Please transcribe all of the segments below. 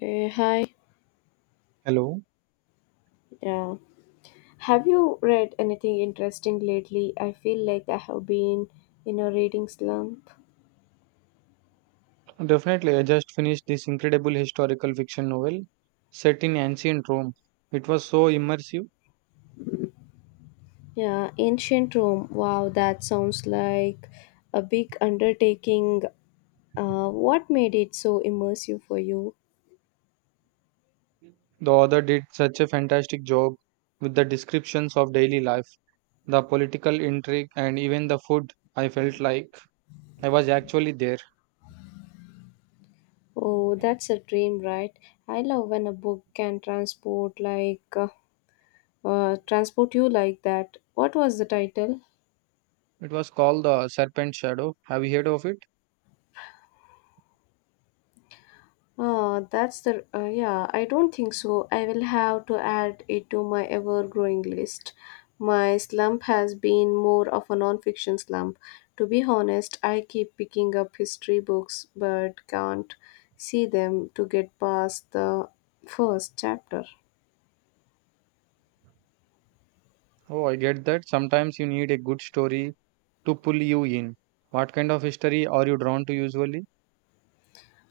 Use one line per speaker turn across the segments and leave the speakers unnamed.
Hi.
Hello.
Yeah. Have you read anything interesting lately? I feel like I have been in a reading slump.
Definitely, I just finished this incredible historical fiction novel set in ancient Rome. It was so immersive.
Yeah, ancient Rome. Wow, that sounds like a big undertaking. What made it so immersive for you?
The author did such a fantastic job with the descriptions of daily life, the political intrigue, and even the food. I felt like I was actually there.
Oh, that's a dream, right? I love when a book can transport like transport you like that. What was the title?
It was called The Serpent Shadow. Have you heard of it?
Oh, that's the yeah, I don't think so. I will have to add it to my ever-growing list. My slump has been more of a non-fiction slump. To be honest, I keep picking up history books but can't see them to get past the first chapter.
Oh, I get that. Sometimes you need a good story to pull you in. What kind of history are you drawn to usually?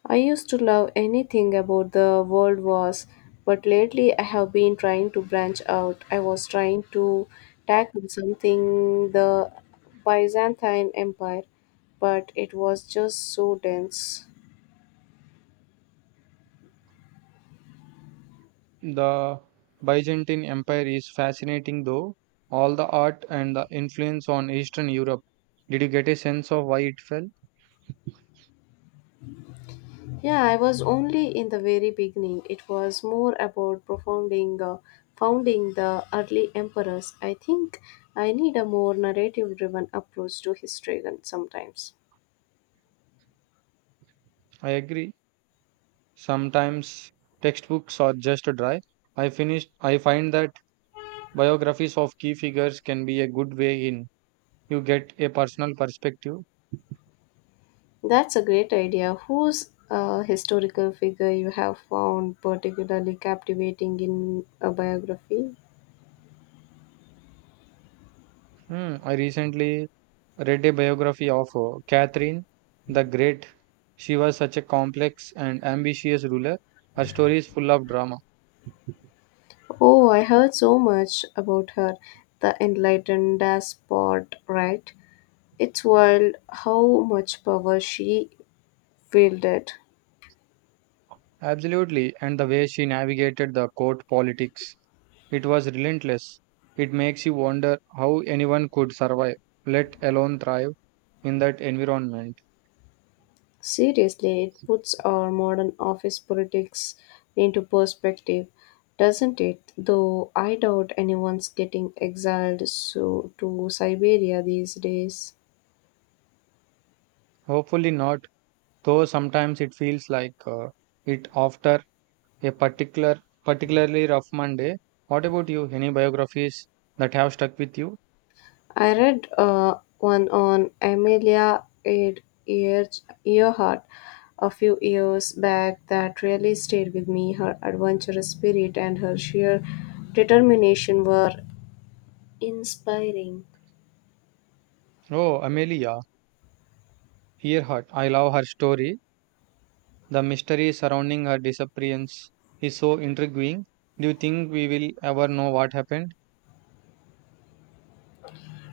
I used to love anything about the world wars, but lately I have been trying to branch out. I was trying to tackle something the Byzantine Empire, but it was just so dense.
The Byzantine Empire is fascinating though, all the art and the influence on Eastern Europe. Did you get a sense of why it fell?
Yeah, I was only in the very beginning. It was more about founding the early emperors. I think I need a more narrative driven approach to history than sometimes.
I agree. Sometimes textbooks are just dry. I find that biographies of key figures can be a good way in. You get a personal perspective.
That's a great idea. Whose historical figure you have found particularly captivating in a biography?
I recently read a biography of Catherine the Great. She was such a complex and ambitious ruler. Her story is full of drama.
Oh, I heard so much about her, the enlightened despot, right? It's wild how much power she wielded.
Absolutely, and the way she navigated the court politics, it was relentless. It makes you wonder how anyone could survive, let alone thrive, in that environment.
Seriously, it puts our modern office politics into perspective, doesn't it? Though I doubt anyone's getting exiled so to Siberia these days.
Hopefully not, though sometimes it feels like it after a particular, particularly rough Monday. What about you? Any biographies that have stuck with you?
I read one on Ear- Earhart a few years back that really stayed with me. Her adventurous spirit and her sheer determination were inspiring.
Oh, Amelia Earhart. I love her story. The mystery surrounding her disappearance is so intriguing. Do you think we will ever know what happened?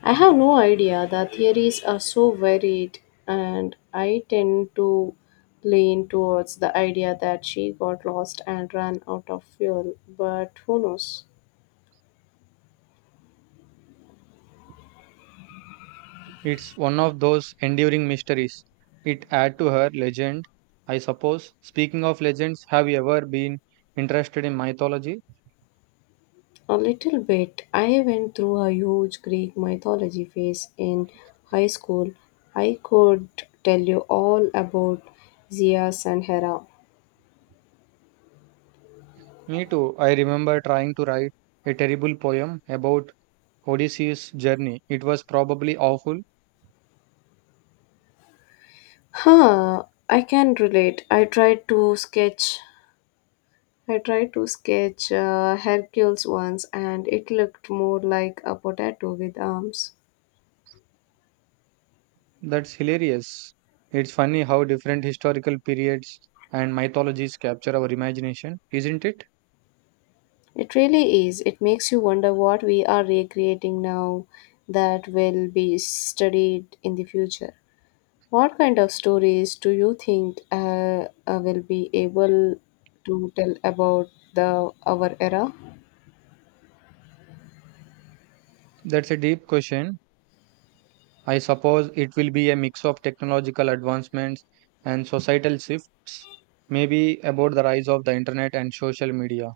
I have no idea. The theories are so varied, and I tend to lean towards the idea that she got lost and ran out of fuel, but who knows?
It's one of those enduring mysteries. It adds to her legend, I suppose. Speaking of legends, have you ever been interested in mythology?
A little bit. I went through a huge Greek mythology phase in high school. I could tell you all about Zeus and Hera.
Me too. I remember trying to write a terrible poem about Odysseus' journey. It was probably awful.
I can relate. I tried to sketch Hercules once and it looked more like a potato with arms.
That's hilarious. It's funny how different historical periods and mythologies capture our imagination, isn't it?
It really is. It makes you wonder what we are recreating now that will be studied in the future. What kind of stories do you think will be able to tell about the our era?
That's a deep question. I suppose it will be a mix of technological advancements and societal shifts, maybe about the rise of the internet and social media,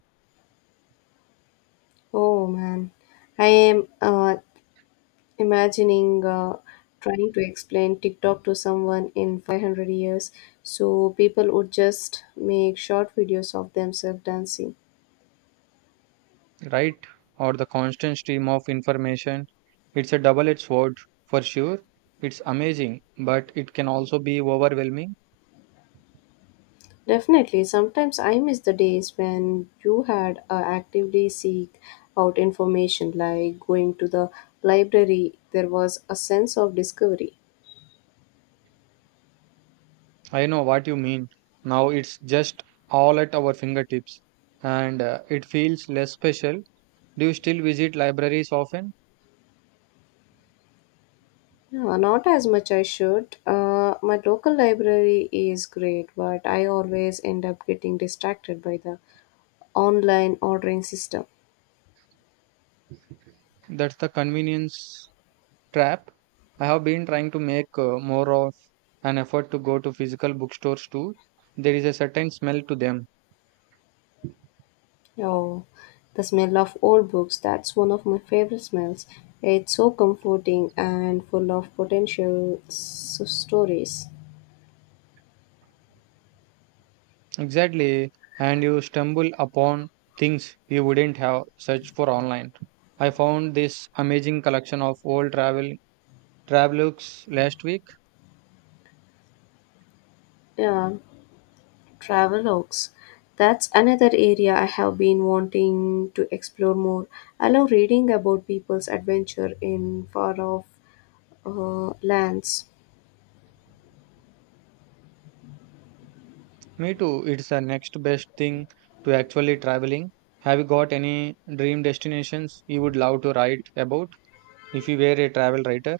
Oh man, I am imagining trying to explain TikTok to someone in 500 years, so people would just make short videos of themselves dancing.
right? Or the constant stream of information. It's a double edged sword for sure. It's amazing, but it can also be overwhelming.
Definitely. Sometimes I miss the days when you had actively seek out information, like going to the library. There was a sense of discovery.
I know what you mean. Now it's just all at our fingertips and it feels less special. Do you still visit libraries often?
Yeah, not as much I should. My local library is great, but I always end up getting distracted by the online ordering system.
That's the convenience trap. I have been trying to make more of an effort to go to physical bookstores too. There is a certain smell to them.
Oh, the smell of old books, that's one of my favorite smells. It's so comforting and full of potential stories.
Exactly. And you stumble upon things you wouldn't have searched for online. I found this amazing collection of old travelers last week.
Yeah. Travelogues. That's another area I have been wanting to explore more. I love reading about people's adventure in far off lands.
Me too. It's the next best thing to actually traveling. Have you got any dream destinations you would love to write about if you were a travel writer?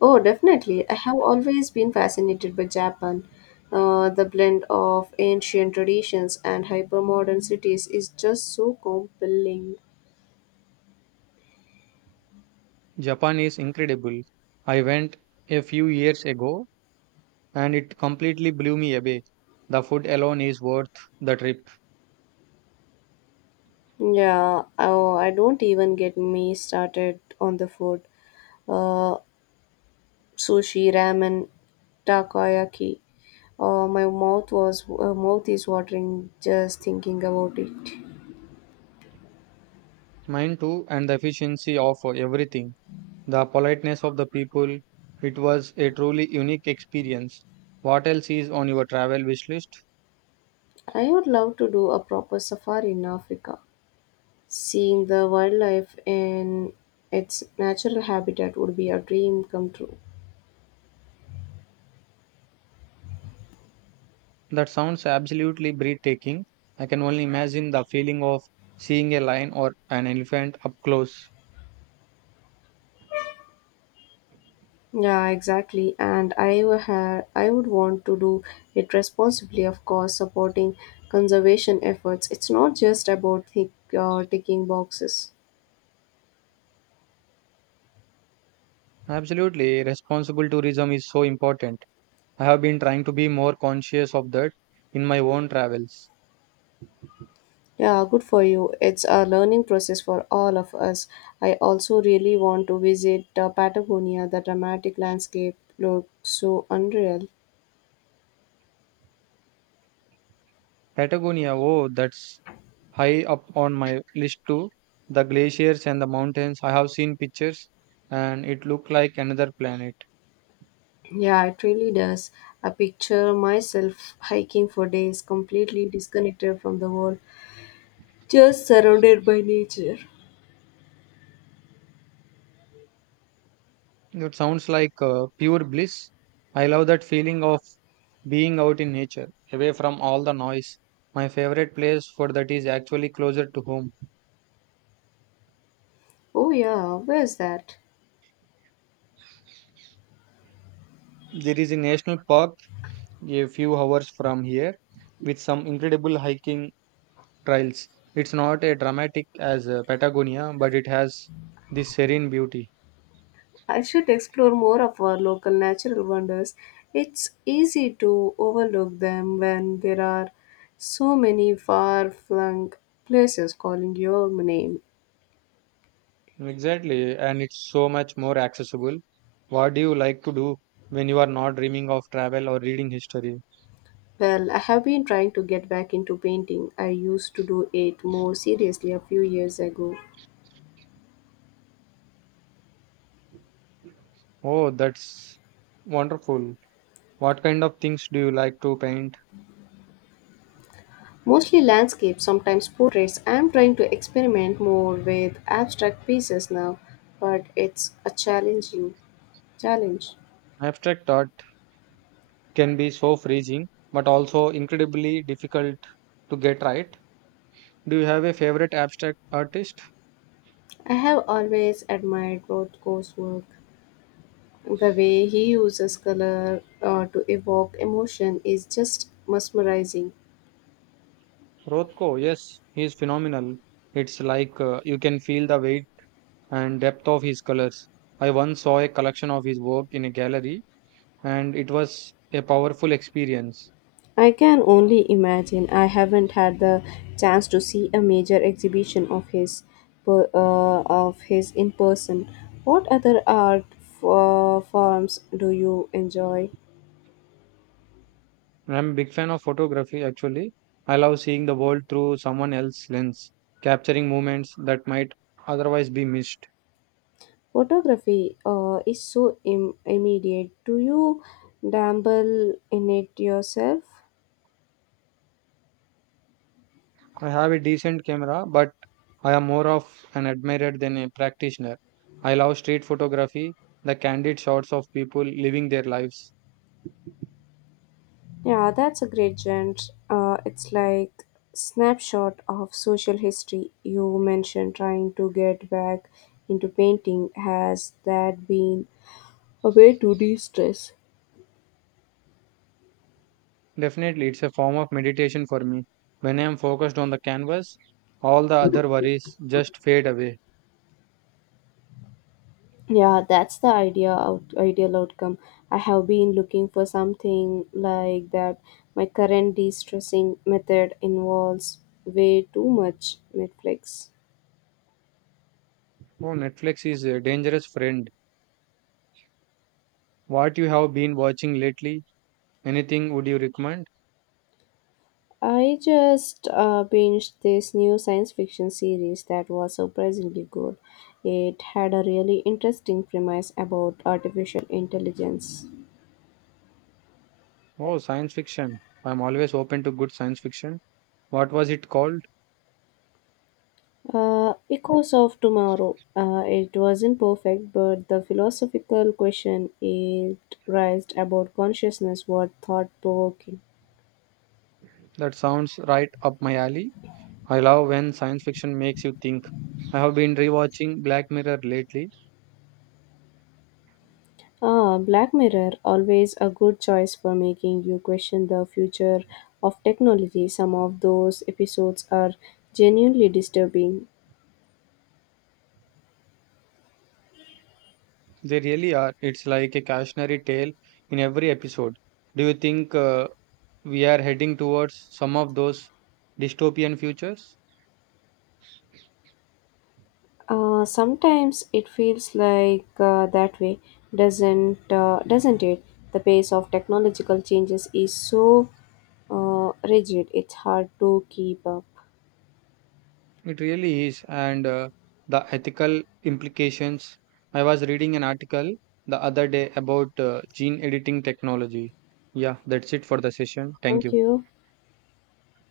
Oh, definitely. I have always been fascinated by Japan. The blend of ancient traditions and hypermodern cities is just so compelling.
Japan is incredible. I went a few years ago and it completely blew me away. The food alone is worth the trip.
Yeah, oh, I don't even get me started on the food. Uh, Sushi, ramen, takoyaki. Oh, my mouth was mouth is watering just thinking about it.
Mine too, and the efficiency of everything. The politeness of the people. It was a truly unique experience. What else is on your travel wish list?
I would love to do a proper safari in Africa. Seeing the wildlife in its natural habitat would be a dream come true.
That sounds absolutely breathtaking. I can only imagine the feeling of seeing a lion or an elephant up close.
Yeah, exactly. And I would want to do it responsibly, of course, supporting conservation efforts. It's not just about ticking boxes.
Absolutely, responsible tourism is so important. I have been trying to be more conscious of that in my own travels.
Yeah, good for you. It's a learning process for all of us. I also really want to visit Patagonia. The dramatic landscape looks so unreal.
Patagonia, oh, that's high up on my list too. The glaciers and the mountains, I have seen pictures and it looked like another planet.
Yeah, it really does. I picture myself hiking for days, completely disconnected from the world, just surrounded by nature.
It sounds like pure bliss. I love that feeling of being out in nature, away from all the noise. My favorite place for that is actually closer to home.
Oh, yeah, where's that?
There is a national park a few hours from here with some incredible hiking trials. It's not a dramatic as Patagonia, but it has this serene beauty.
I should explore more of our local natural wonders. It's easy to overlook them when there are so many far flung places calling your name.
Exactly, and it's so much more accessible. What do you like to do when you are not dreaming of travel or reading history?
Well, I have been trying to get back into painting. I used to do it more seriously a few years ago.
Oh, that's wonderful. What kind of things do you like to paint?
Mostly landscapes, sometimes portraits. I am trying to experiment more with abstract pieces now, but it's a challenging challenge.
Abstract art can be so freezing, but also incredibly difficult to get right. Do you have a favorite abstract artist?
I have always admired Rothko's work. The way he uses color to evoke emotion is just mesmerizing.
Rothko, yes, he is phenomenal. It's like you can feel the weight and depth of his colors. I once saw a collection of his work in a gallery, and it was a powerful experience.
I can only imagine. I haven't had the chance to see a major exhibition of of his in person. What other art forms do you enjoy?
I'm a big fan of photography actually. I love seeing the world through someone else's lens, capturing moments that might otherwise be missed.
Photography is so immediate. Do you dabble in it yourself?
I have a decent camera, but I am more of an admirer than a practitioner. I love street photography, the candid shots of people living their lives.
Yeah, that's a great genre. It's like snapshot of social history. You mentioned trying to get back into painting. Has that been a way to de-stress?
Definitely, it's a form of meditation for me. When I am focused on the canvas, all the other worries just fade away.
Yeah, that's the ideal outcome. I have been looking for something like that. My current de-stressing method involves way too much Netflix.
Oh, Netflix is a dangerous friend. What you have been watching lately? Anything would you recommend?
I just binged this new science fiction series that was surprisingly good. It had a really interesting premise about artificial intelligence.
Oh, science fiction. I'm always open to good science fiction. What was it called?
Echoes of Tomorrow. It wasn't perfect, but the philosophical question it raised about consciousness was thought provoking.
That sounds right up my alley. I love when science fiction makes you think. I have been rewatching Black Mirror lately.
Ah, Black Mirror, always a good choice for making you question the future of technology. Some of those episodes are genuinely disturbing.
They really are. It's like a cautionary tale in every episode. Do you think we are heading towards some of those dystopian futures.
Sometimes it feels like that way, doesn't it? The pace of technological changes is so rigid; it's hard to keep up.
It really is. And the ethical implications. I was reading an article the other day about gene editing technology. Yeah, that's it for the session. Thank
Thank
you.
you.